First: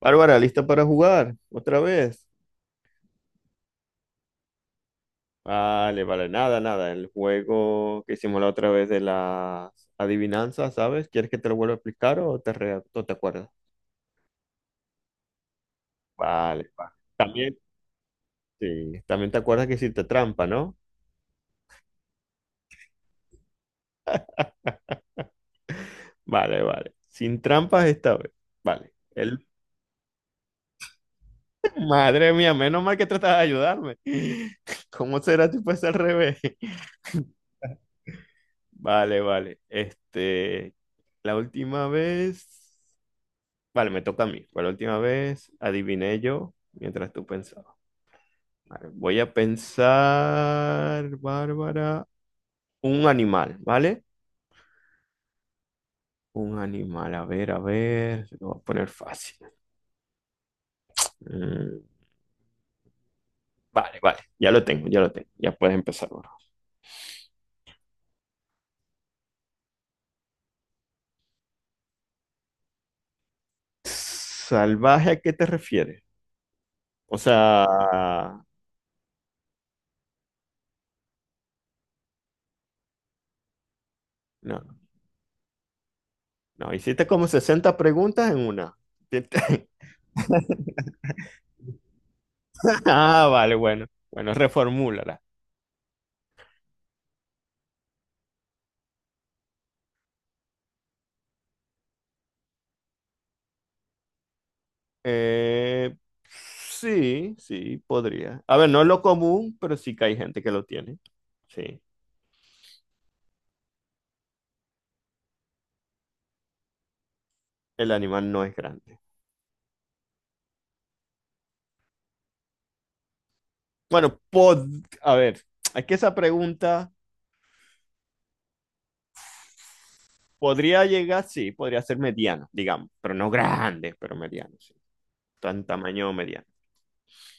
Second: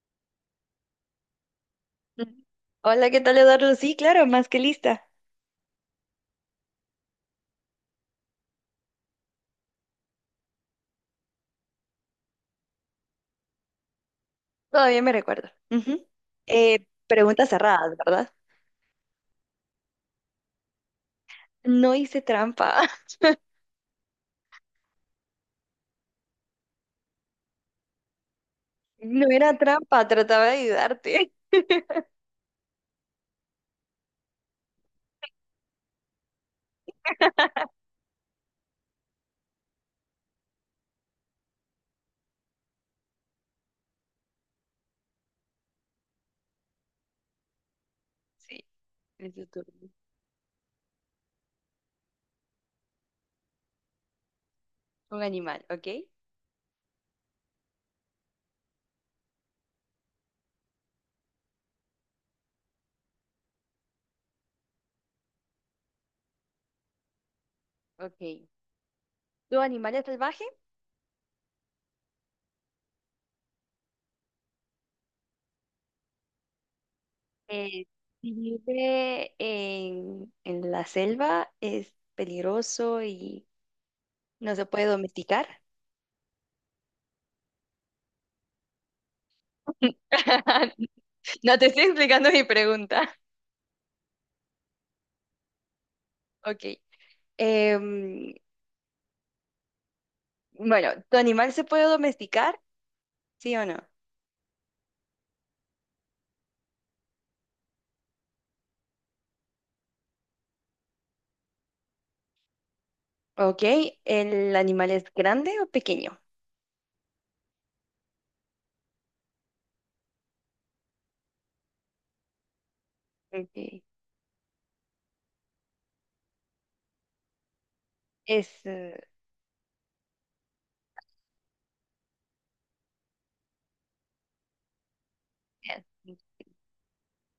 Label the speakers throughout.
Speaker 1: Bárbara, ¿lista para jugar otra vez?
Speaker 2: Ujú. Hola, ¿qué tal, Eduardo? Sí, claro, más que lista.
Speaker 1: Vale, vale, nada, nada. El juego que hicimos la otra vez de las adivinanzas, ¿sabes? ¿Quieres que te lo vuelva a explicar o te, o te acuerdas?
Speaker 2: Todavía me recuerdo. Ujú.
Speaker 1: Vale, vale.
Speaker 2: Preguntas
Speaker 1: También,
Speaker 2: cerradas, ¿verdad?
Speaker 1: sí, también te acuerdas que hiciste trampa, ¿no?
Speaker 2: No hice trampa.
Speaker 1: Vale, vale. Sin trampas esta vez. Vale.
Speaker 2: No
Speaker 1: El...
Speaker 2: era trampa, trataba de ayudarte.
Speaker 1: Madre mía, menos mal que tratas de ayudarme. ¿Cómo será si fuese al revés? Vale, vale. Este, la última vez. Vale, me toca a mí. Por última vez, adiviné yo mientras tú pensabas.
Speaker 2: Sí,
Speaker 1: Vale, voy a
Speaker 2: es tu turno.
Speaker 1: pensar, Bárbara, un animal, ¿vale?
Speaker 2: Un animal, ¿ok?
Speaker 1: Un animal, a ver, se lo voy a poner fácil. Mm, vale, vale, ya lo tengo, ya lo tengo. Ya puedes empezar, Bárbara.
Speaker 2: Ok. ¿Tu animal es salvaje?
Speaker 1: ¿Salvaje a qué te refieres? O
Speaker 2: Eh, si
Speaker 1: sea,
Speaker 2: vive en la selva, es peligroso y no
Speaker 1: no,
Speaker 2: se puede domesticar.
Speaker 1: no, hiciste como 60 preguntas en una.
Speaker 2: No te estoy explicando mi pregunta.
Speaker 1: Ah, vale, bueno, bueno, reformúlala.
Speaker 2: Ok. Em, Bueno, ¿tu animal se puede domesticar? ¿Sí o no?
Speaker 1: Eh, sí, sí, podría. A ver, no es lo común, pero sí que hay gente que lo tiene. Sí,
Speaker 2: Ok, ¿el animal es grande o pequeño?
Speaker 1: el animal no es grande.
Speaker 2: Ok,
Speaker 1: Bueno, a ver, es que esa pregunta
Speaker 2: es... eh,
Speaker 1: podría llegar, sí, podría ser mediano, digamos, pero no grande, pero mediano, sí. Tan
Speaker 2: bien,
Speaker 1: tamaño mediano.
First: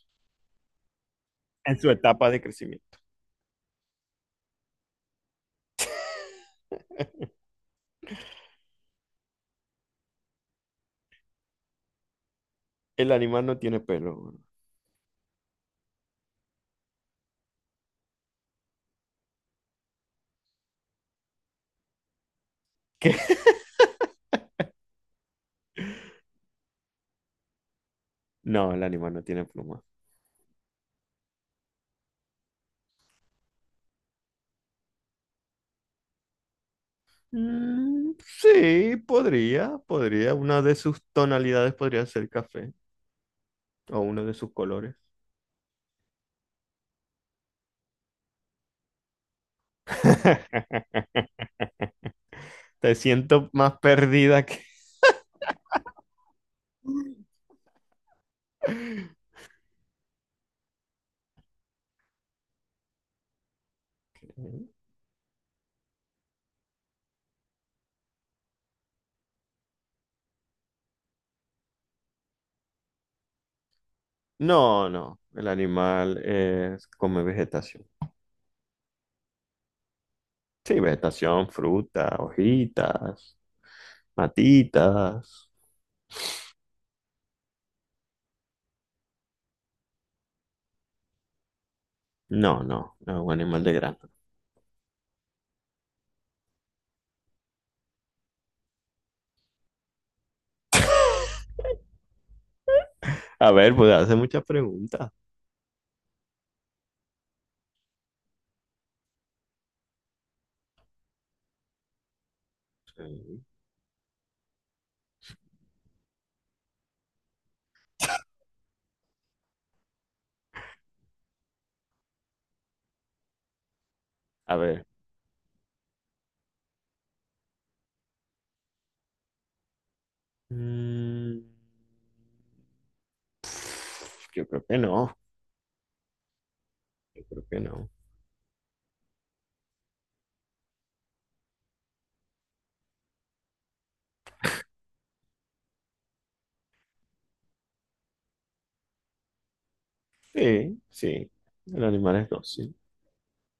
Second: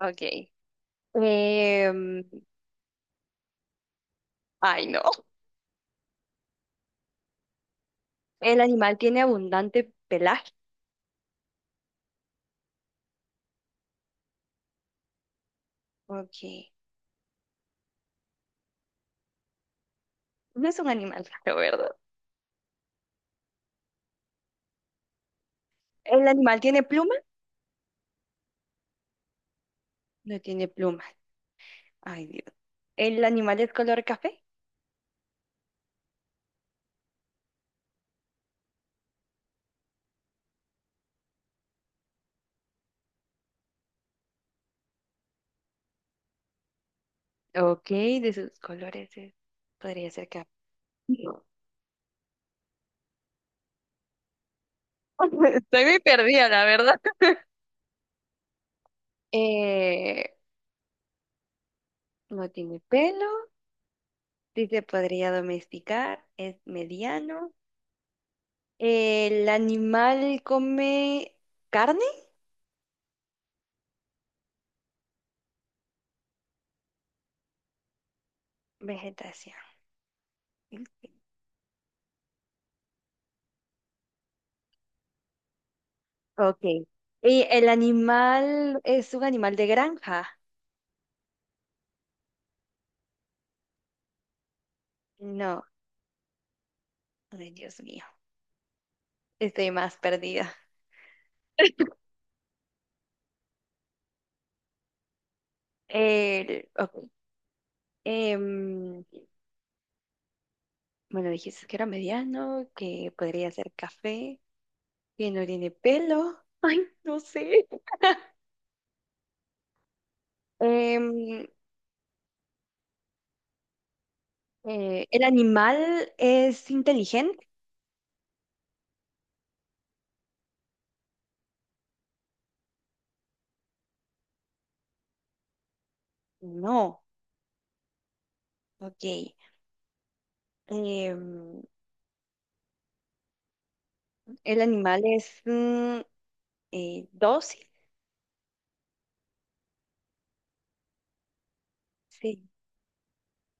Speaker 2: ok.
Speaker 1: En su
Speaker 2: Em,
Speaker 1: etapa de crecimiento.
Speaker 2: ay, no. ¿El animal tiene abundante pelaje?
Speaker 1: El animal no tiene pelo. Bro.
Speaker 2: Ok. No es un animal raro, ¿verdad?
Speaker 1: ¿Qué?
Speaker 2: ¿El animal tiene pluma?
Speaker 1: No, el animal no tiene pluma.
Speaker 2: No tiene plumas. Ay, Dios. ¿El animal es color café?
Speaker 1: Mm, sí, podría, podría. Una de sus tonalidades podría ser café o uno de sus colores.
Speaker 2: Ok, de sus colores es- podría ser café. No.
Speaker 1: Te siento más perdida que...
Speaker 2: Estoy muy perdida, la verdad. Eh, No tiene pelo, sí se podría domesticar, es mediano. ¿El animal come carne?
Speaker 1: No, no, el animal es, come vegetación.
Speaker 2: Vegetación.
Speaker 1: Sí, vegetación, fruta, hojitas, matitas.
Speaker 2: Ok. ¿Y el animal es un animal de granja?
Speaker 1: No, no, no es un animal de grano.
Speaker 2: No. Ay, Dios mío. Estoy más perdida.
Speaker 1: A ver, pues hace muchas preguntas.
Speaker 2: El, ok. Em, bueno, dijiste que era mediano, que
Speaker 1: Sí.
Speaker 2: podría ser café, que no tiene pelo. Ay, no sé. Em,
Speaker 1: A ver.
Speaker 2: ¿El animal es inteligente?
Speaker 1: Mm, yo creo que no,
Speaker 2: No.
Speaker 1: yo creo que no.
Speaker 2: Ok. Em, ¿El animal es dócil?
Speaker 1: Sí, sí, el animal es
Speaker 2: Sí.
Speaker 1: dócil.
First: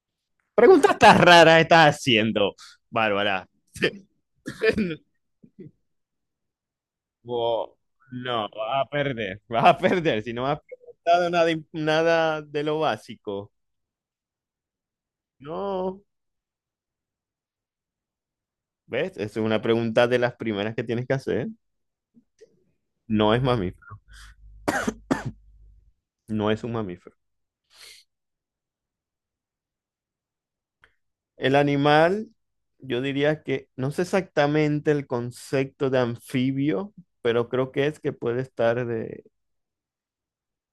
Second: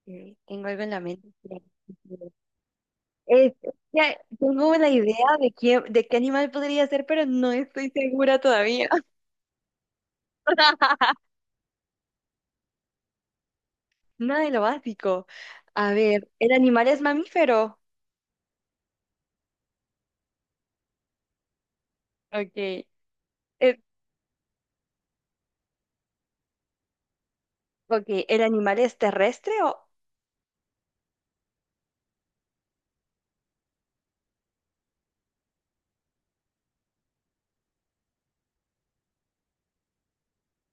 Speaker 2: Eh, tengo algo en
Speaker 1: Preguntas
Speaker 2: la
Speaker 1: tan
Speaker 2: mente.
Speaker 1: raras estás haciendo, Bárbara.
Speaker 2: Es- ya tengo la idea de de qué animal podría ser, pero no
Speaker 1: Bo-
Speaker 2: estoy segura
Speaker 1: No,
Speaker 2: todavía.
Speaker 1: vas a perder si no has preguntado nada, nada de lo básico.
Speaker 2: Nada de lo básico. A
Speaker 1: No,
Speaker 2: ver, ¿el animal es mamífero?
Speaker 1: ¿ves? Esa es una pregunta de las primeras que tienes que hacer.
Speaker 2: Ok.
Speaker 1: No es mamífero, no es un mamífero.
Speaker 2: Ok, ¿el animal es terrestre o
Speaker 1: El animal, yo diría que no sé exactamente el concepto de anfibio, pero creo que es que puede estar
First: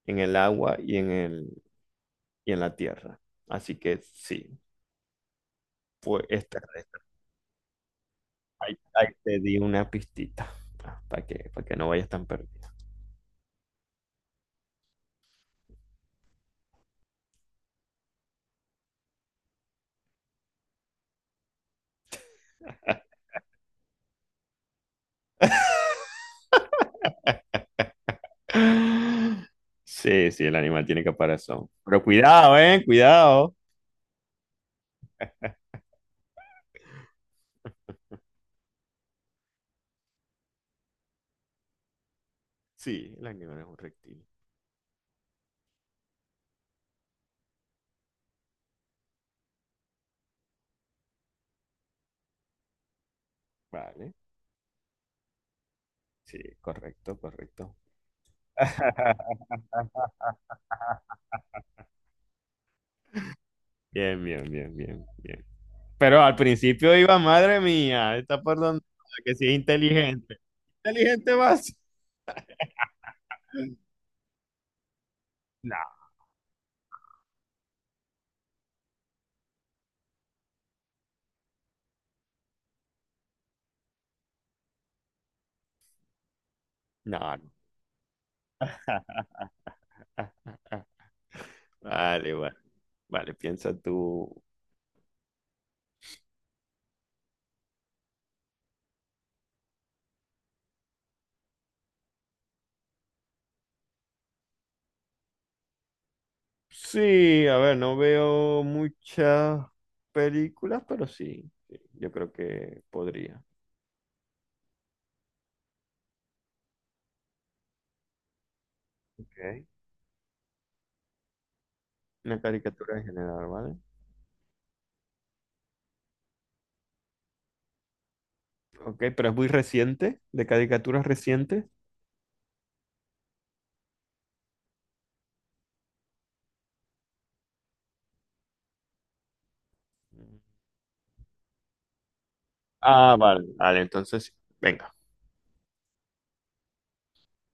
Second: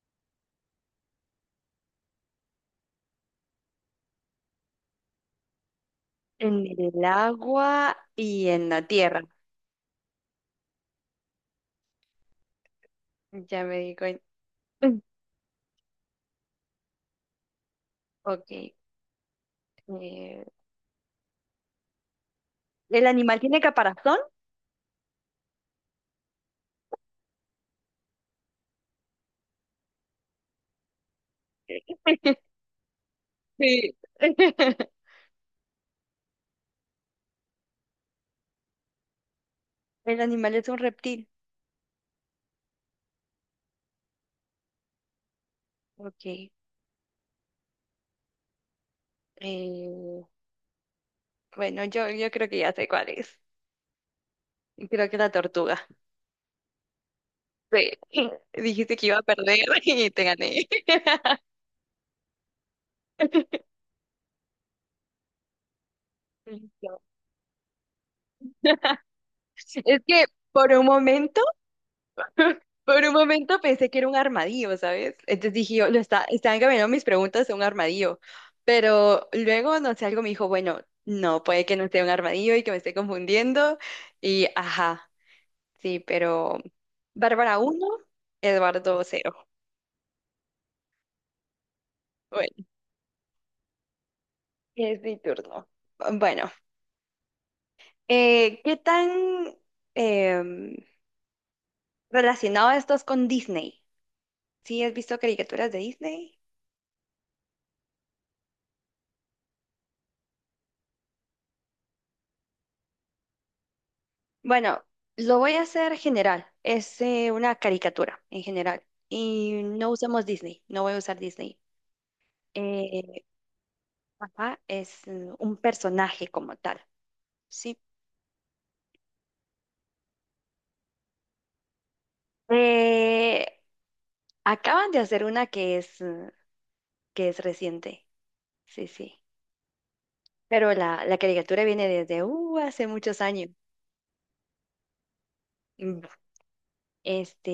Speaker 1: en el agua y y en la tierra. Así que sí, fue
Speaker 2: en
Speaker 1: extraterrestre.
Speaker 2: el agua y en
Speaker 1: Ahí,
Speaker 2: la
Speaker 1: ahí
Speaker 2: tierra?
Speaker 1: te di una pistita para que no vayas tan perdido.
Speaker 2: Ya me di cuenta. Ok. eh, ¿El animal tiene caparazón?
Speaker 1: Sí, sí, el animal tiene caparazón. Pero cuidado, ¿eh? Cuidado.
Speaker 2: Sí. El animal es un reptil.
Speaker 1: Sí, el animal es un reptil.
Speaker 2: Ok. eh, bueno, yo creo que ya sé cuál es.
Speaker 1: Vale.
Speaker 2: Creo que la tortuga.
Speaker 1: Sí, correcto, correcto.
Speaker 2: Sí. Dijiste que iba a perder y te gané.
Speaker 1: Bien, bien, bien, bien, bien. Pero al principio
Speaker 2: Listo.
Speaker 1: iba, madre mía, está por donde que sí es
Speaker 2: Es que
Speaker 1: inteligente.
Speaker 2: por un
Speaker 1: Inteligente
Speaker 2: momento.
Speaker 1: vas.
Speaker 2: Por un momento pensé que era un armadillo, ¿sabes? Entonces dije
Speaker 1: No,
Speaker 2: yo, lo está, están cambiando mis preguntas a un armadillo. Pero luego, no sé, algo me dijo, bueno, no, puede que no sea un armadillo y que me esté confundiendo. Y ajá, sí, pero
Speaker 1: no, no.
Speaker 2: Bárbara uno, Eduardo cero.
Speaker 1: Vale, vale.
Speaker 2: Bueno,
Speaker 1: Vale, piensa tú.
Speaker 2: es mi turno. Bueno, ¿qué tan em, relacionado estás con Disney? ¿Sí has visto caricaturas de Disney?
Speaker 1: Sí, a ver, no veo muchas películas, pero sí, sí, yo creo que podría.
Speaker 2: Bueno, lo voy a hacer general. Es una caricatura en general. Y
Speaker 1: Ok.
Speaker 2: no usamos Disney. No voy a usar Disney.
Speaker 1: Una caricatura en
Speaker 2: Eh,
Speaker 1: general, ¿vale?
Speaker 2: ajá, es un personaje como tal. Sí.
Speaker 1: Ok, pero es muy reciente, de caricaturas recientes.
Speaker 2: Eh, Acaban de hacer una que es reciente. Sí, sí. Pero la caricatura viene desde hace
Speaker 1: Ah,
Speaker 2: muchos
Speaker 1: vale.
Speaker 2: años.
Speaker 1: Vale, entonces, venga.
Speaker 2: Mm, Este,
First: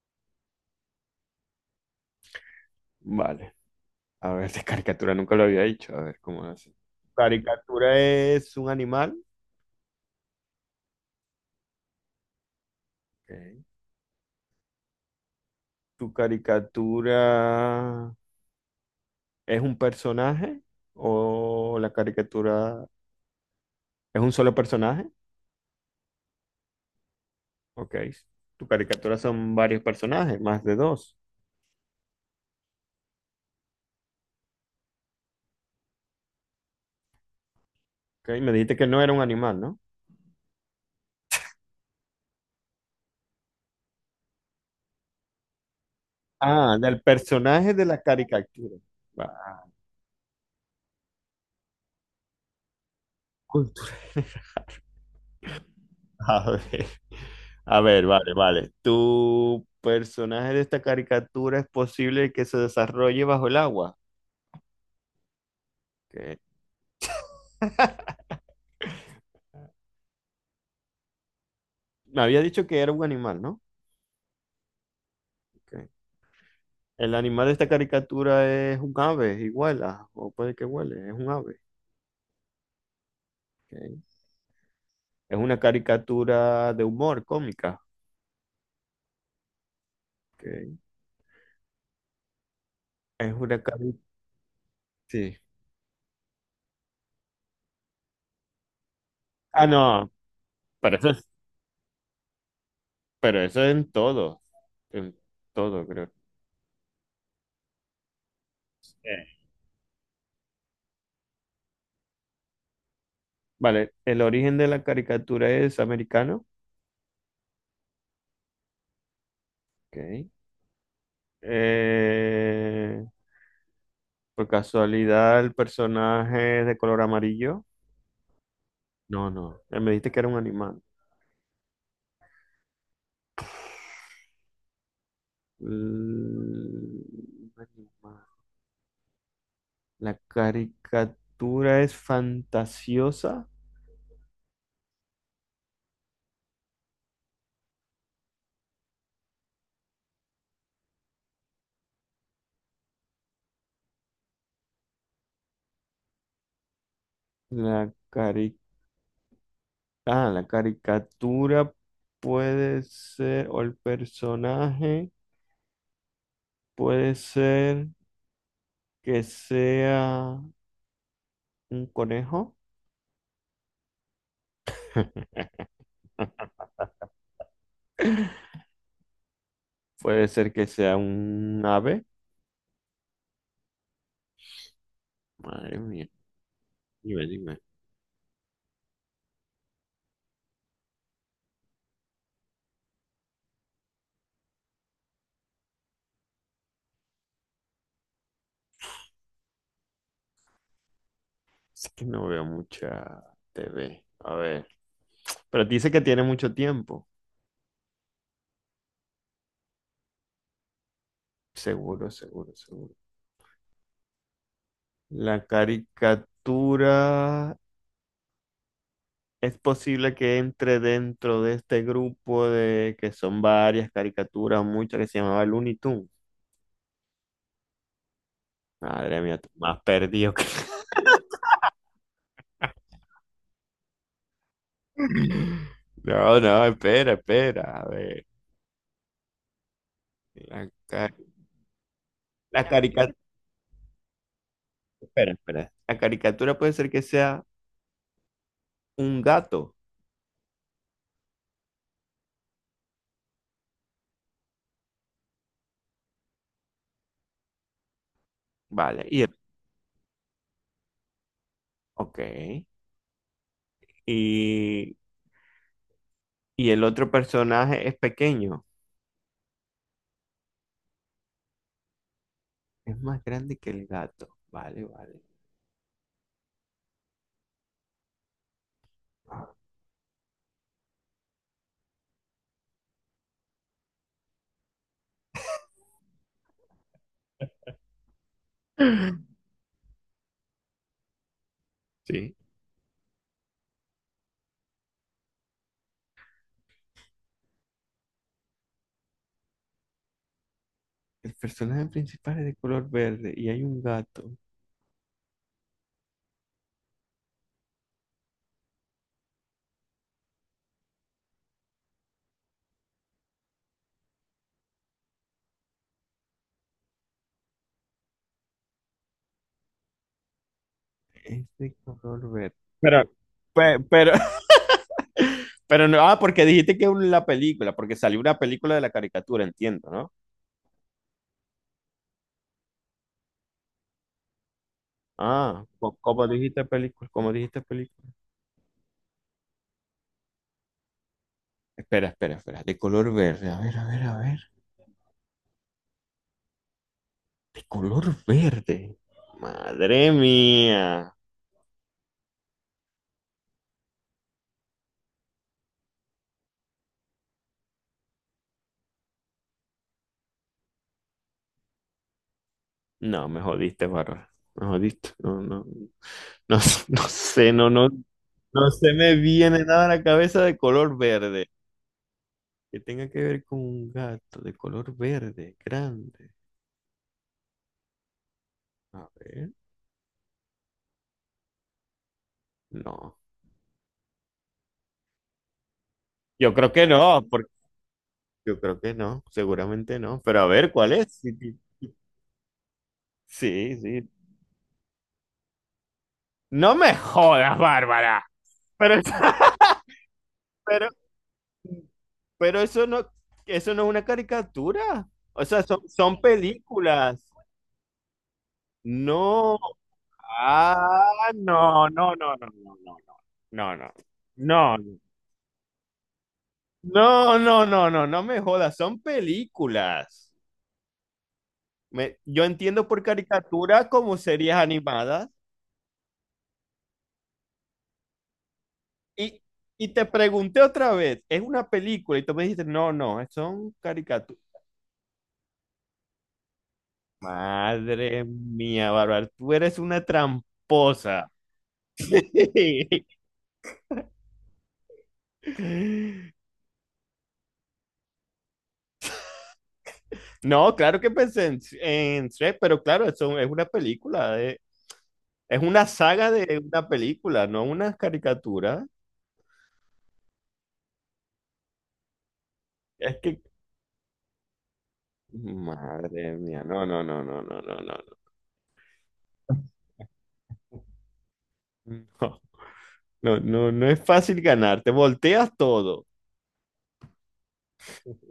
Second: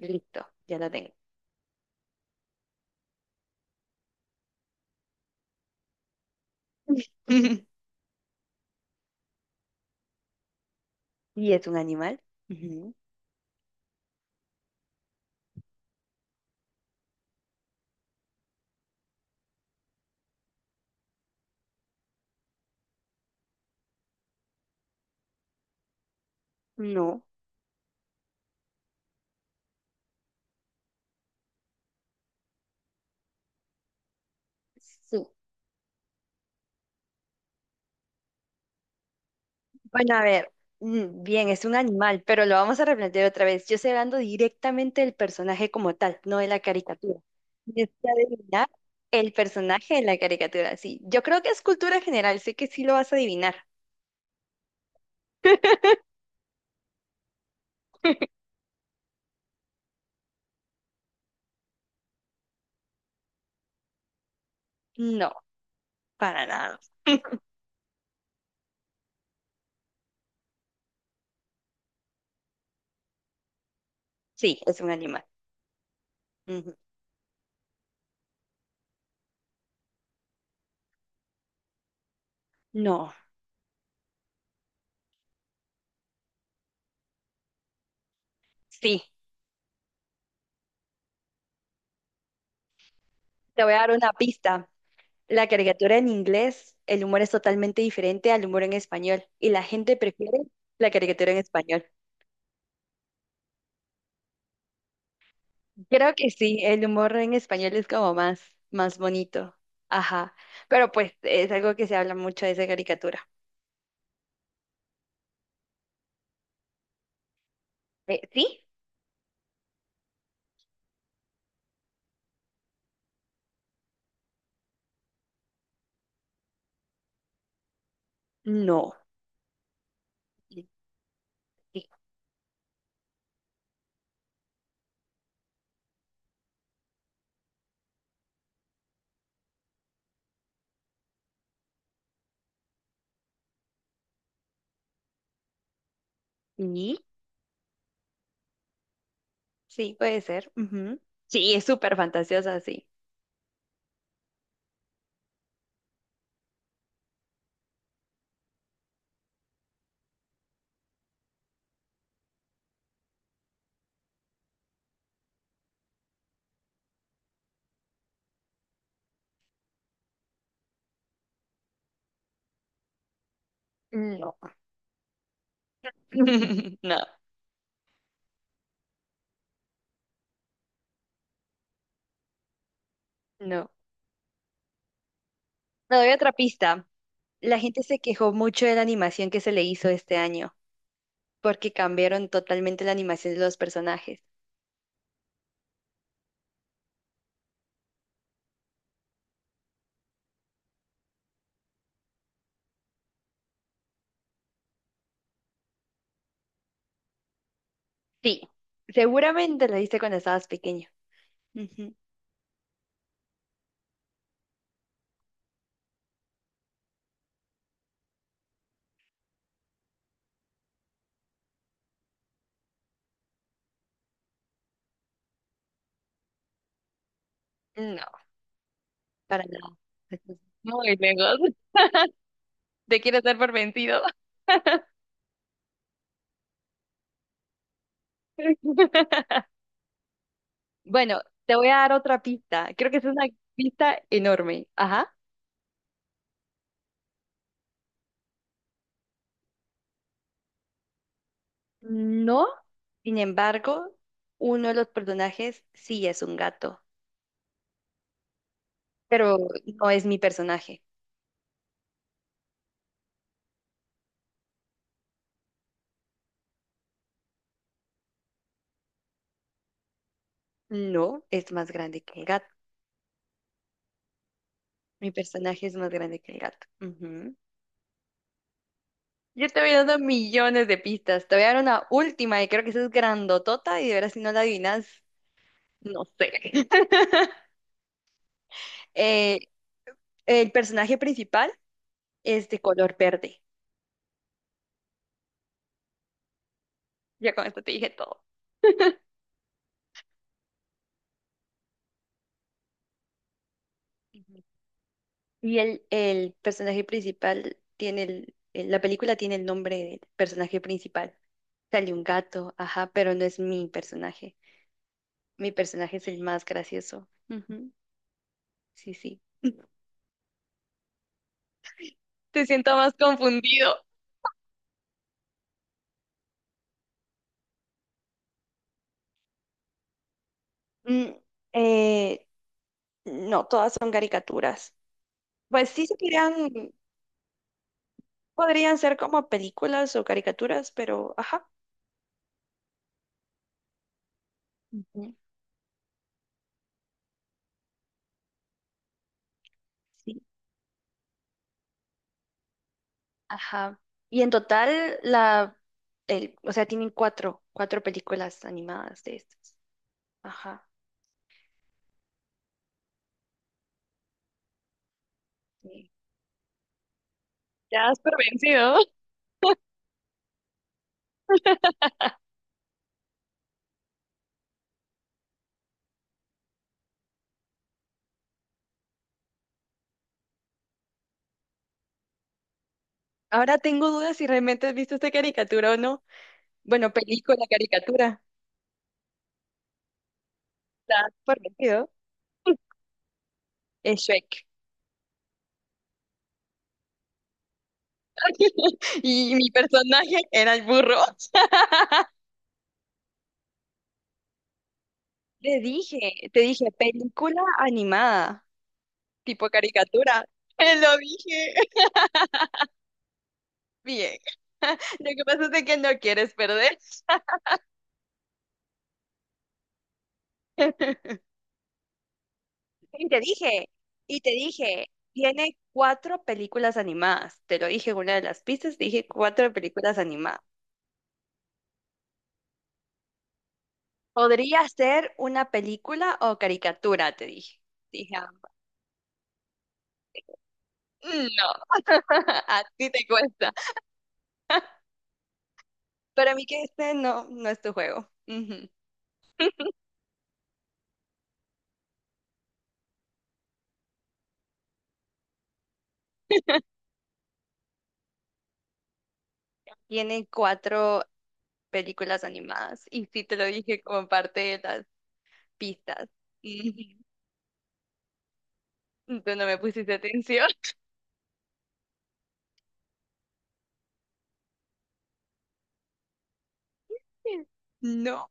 Speaker 2: listo, ya la tengo.
Speaker 1: Vale. A ver, de caricatura nunca lo había dicho. A ver, ¿cómo hace? Caricatura es un animal.
Speaker 2: ¿Y es un animal? Ujú.
Speaker 1: Ok. Tu caricatura, ¿es un personaje o la caricatura es un solo personaje?
Speaker 2: No.
Speaker 1: Ok. Tu caricatura son varios personajes, más de dos.
Speaker 2: Sí.
Speaker 1: Ok, me dijiste que no era un animal, ¿no?
Speaker 2: Bueno, a ver, bien, es un animal, pero lo vamos a replantear otra vez. Yo estoy hablando directamente del personaje como tal, no de la
Speaker 1: Ah, del
Speaker 2: caricatura.
Speaker 1: personaje de
Speaker 2: Tienes
Speaker 1: la
Speaker 2: que adivinar
Speaker 1: caricatura.
Speaker 2: el
Speaker 1: Va,
Speaker 2: personaje de la caricatura, sí. Yo creo que es cultura general, sé que sí lo vas a adivinar.
Speaker 1: cultura. A ver. A ver, vale, vale. ¿Tu personaje de esta caricatura es posible que se desarrolle bajo el agua?
Speaker 2: No,
Speaker 1: Ok.
Speaker 2: para nada.
Speaker 1: Me había dicho que era un animal, ¿no?
Speaker 2: Sí, es un animal.
Speaker 1: Ok.
Speaker 2: Ujú.
Speaker 1: El animal de esta caricatura es un ave, igual, ah, o puede que huele, es un ave.
Speaker 2: No,
Speaker 1: Ok. Es una caricatura de humor cómica.
Speaker 2: sí.
Speaker 1: Ok. Es una
Speaker 2: Te voy a dar
Speaker 1: caricatura.
Speaker 2: una pista.
Speaker 1: Sí.
Speaker 2: La caricatura en inglés, el humor es totalmente diferente al humor en español y la
Speaker 1: Ah,
Speaker 2: gente
Speaker 1: no,
Speaker 2: prefiere la
Speaker 1: pero eso es,
Speaker 2: caricatura en español.
Speaker 1: pero eso es en todo creo.
Speaker 2: Creo que sí, el humor en español es como más
Speaker 1: Eh.
Speaker 2: bonito. Ajá. Pero pues es algo que se habla mucho de esa caricatura.
Speaker 1: Vale, el origen de la caricatura es americano.
Speaker 2: ¿Sí?
Speaker 1: Ok. Eh, por casualidad, el personaje es de color amarillo.
Speaker 2: No.
Speaker 1: No, no, me dijiste que era un
Speaker 2: Sí.
Speaker 1: animal. Mm, un animal. La caricatura es fantasiosa.
Speaker 2: ¿Sí? Sí, puede ser. Ujú. Sí, es súper fantasiosa, sí.
Speaker 1: La cari- ah, la caricatura puede ser, o el personaje puede ser que sea un conejo.
Speaker 2: No. No,
Speaker 1: Puede ser que sea un ave.
Speaker 2: no.
Speaker 1: Madre
Speaker 2: Me
Speaker 1: mía,
Speaker 2: doy otra pista.
Speaker 1: dime,
Speaker 2: La
Speaker 1: dime.
Speaker 2: gente se quejó mucho de la animación que se le hizo este año, porque cambiaron totalmente la animación de los personajes.
Speaker 1: Es que no veo mucha TV. A ver, pero dice que tiene mucho tiempo.
Speaker 2: Sí, seguramente lo viste cuando estabas pequeño. Ujú.
Speaker 1: Seguro, seguro, seguro. La caricatura es posible que entre dentro de este grupo de que son varias caricaturas, muchas que se llamaba Looney Tunes.
Speaker 2: No,
Speaker 1: Madre mía,
Speaker 2: para
Speaker 1: tú
Speaker 2: nada.
Speaker 1: más perdido que...
Speaker 2: Muy lejos. Te quieres dar por vencido.
Speaker 1: No, no, espera, espera. A ver, la, ca-
Speaker 2: Bueno, te voy a dar otra
Speaker 1: la
Speaker 2: pista. Creo que es
Speaker 1: caricatura...
Speaker 2: una pista enorme. Ajá.
Speaker 1: Espera, espera. La caricatura puede ser que sea un gato.
Speaker 2: No, sin embargo, uno de los personajes sí es un gato,
Speaker 1: Vale, y el...
Speaker 2: pero no es mi personaje.
Speaker 1: Ok. Y, y el otro personaje es pequeño.
Speaker 2: No, es más grande que el gato.
Speaker 1: Es más grande que el gato. Vale,
Speaker 2: Mi
Speaker 1: vale.
Speaker 2: personaje es más grande que el gato. Ujú. Yo te voy dando millones de pistas. Te voy a dar una última y creo que esa es grandotota y de veras si no la adivinas, no sé. Eh, El personaje principal
Speaker 1: Sí,
Speaker 2: es de color verde. Ya con esto te dije todo.
Speaker 1: el personaje principal es de color verde y hay un gato.
Speaker 2: Ujú. Y el personaje principal tiene el- la película tiene el nombre del personaje principal. Sale un gato, ajá, pero no es mi personaje. Mi personaje es el más gracioso. Ujú, sí, sí.
Speaker 1: Es de color
Speaker 2: Te
Speaker 1: verde.
Speaker 2: siento más
Speaker 1: Pero,
Speaker 2: confundido.
Speaker 1: pero, pero no, ah, porque dijiste que la película, porque salió una película de la caricatura, entiendo, ¿no?
Speaker 2: Mm, eh, no, todas son caricaturas.
Speaker 1: Ah,
Speaker 2: Pues sí
Speaker 1: como dijiste película, como dijiste película.
Speaker 2: podrían ser como películas o caricaturas, pero ajá.
Speaker 1: Espera, espera, espera, de color verde, a ver, a ver, a ver,
Speaker 2: Ujú.
Speaker 1: de color verde. Madre mía.
Speaker 2: Ajá. Y en total, la, el, o sea, tienen cuatro películas animadas de estas. Ajá.
Speaker 1: No, me jodiste, Barra. Me jodiste. No, no,
Speaker 2: Sí.
Speaker 1: no, no sé, no,
Speaker 2: Ya
Speaker 1: no.
Speaker 2: has
Speaker 1: No
Speaker 2: pervencido.
Speaker 1: se me viene nada a la cabeza de color verde. Que tenga que ver con un gato de color verde, grande. A ver. No.
Speaker 2: Ahora tengo dudas si realmente has visto esta caricatura o no.
Speaker 1: Yo creo que
Speaker 2: Bueno,
Speaker 1: no,
Speaker 2: película,
Speaker 1: porque
Speaker 2: caricatura.
Speaker 1: yo creo que no, seguramente no. Pero a ver, ¿cuál
Speaker 2: Ya has
Speaker 1: es? Sí,
Speaker 2: pervencido.
Speaker 1: sí, sí.
Speaker 2: Es
Speaker 1: Sí.
Speaker 2: Shrek.
Speaker 1: No me jodas, Bárbara. Pero,
Speaker 2: Y mi personaje era el
Speaker 1: pero,
Speaker 2: burro.
Speaker 1: pero eso no es una caricatura. O
Speaker 2: Te
Speaker 1: sea, son,
Speaker 2: dije,
Speaker 1: son
Speaker 2: te dije,
Speaker 1: películas.
Speaker 2: película animada tipo
Speaker 1: No.
Speaker 2: caricatura. Te lo
Speaker 1: Ah,
Speaker 2: dije.
Speaker 1: no, no, no, no, no, no, no, no, no.
Speaker 2: Bien. Lo
Speaker 1: No, no.
Speaker 2: que pasa es de que no quieres perder.
Speaker 1: No, no, no, no, no me jodas, son películas. Yo entiendo por
Speaker 2: Y te dije,
Speaker 1: caricatura como
Speaker 2: y te
Speaker 1: series
Speaker 2: dije,
Speaker 1: animadas.
Speaker 2: tiene cuatro películas animadas. Te lo dije en una de las pistas, dije
Speaker 1: Y,
Speaker 2: cuatro
Speaker 1: y
Speaker 2: películas
Speaker 1: te
Speaker 2: animadas.
Speaker 1: pregunté otra vez, ¿es una película? Y tú me dijiste, no, no, son caricaturas.
Speaker 2: Podría ser una película o caricatura, te dije. Dije,
Speaker 1: Madre
Speaker 2: ah,
Speaker 1: mía, Bárbara, tú eres una tramposa.
Speaker 2: no, a ti te cuesta. Para mí que este no, no es tu juego. Ujú.
Speaker 1: No, claro que pensé en Shrek, pero claro, eso es una película, es una saga de una película, no una caricatura.
Speaker 2: Tiene cuatro películas animadas y
Speaker 1: Es
Speaker 2: sí te
Speaker 1: que,
Speaker 2: lo dije como parte de las pistas.
Speaker 1: madre mía, no, no,
Speaker 2: Ujú.
Speaker 1: no, no, no, no, no. No.
Speaker 2: Tú no me pusiste atención.
Speaker 1: No, no, no, no es fácil ganar, te volteas todo.
Speaker 2: No.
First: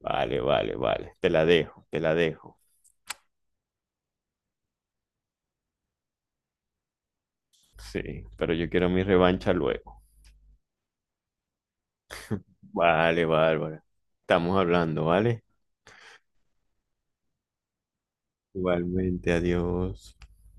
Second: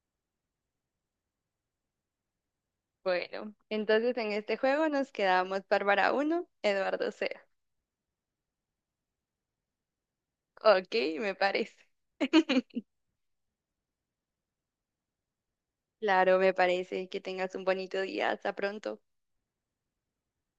Speaker 1: Vale, vale, vale, te la dejo, te la dejo.
Speaker 2: Bueno, entonces en este juego nos quedamos Bárbara uno, Eduardo 0.
Speaker 1: Sí, pero yo quiero mi revancha luego.
Speaker 2: Ok, me parece.
Speaker 1: Vale, Bárbara. Estamos hablando, ¿vale?
Speaker 2: Claro, me parece. Que tengas un bonito día. Hasta pronto.
Speaker 1: Igualmente, adiós.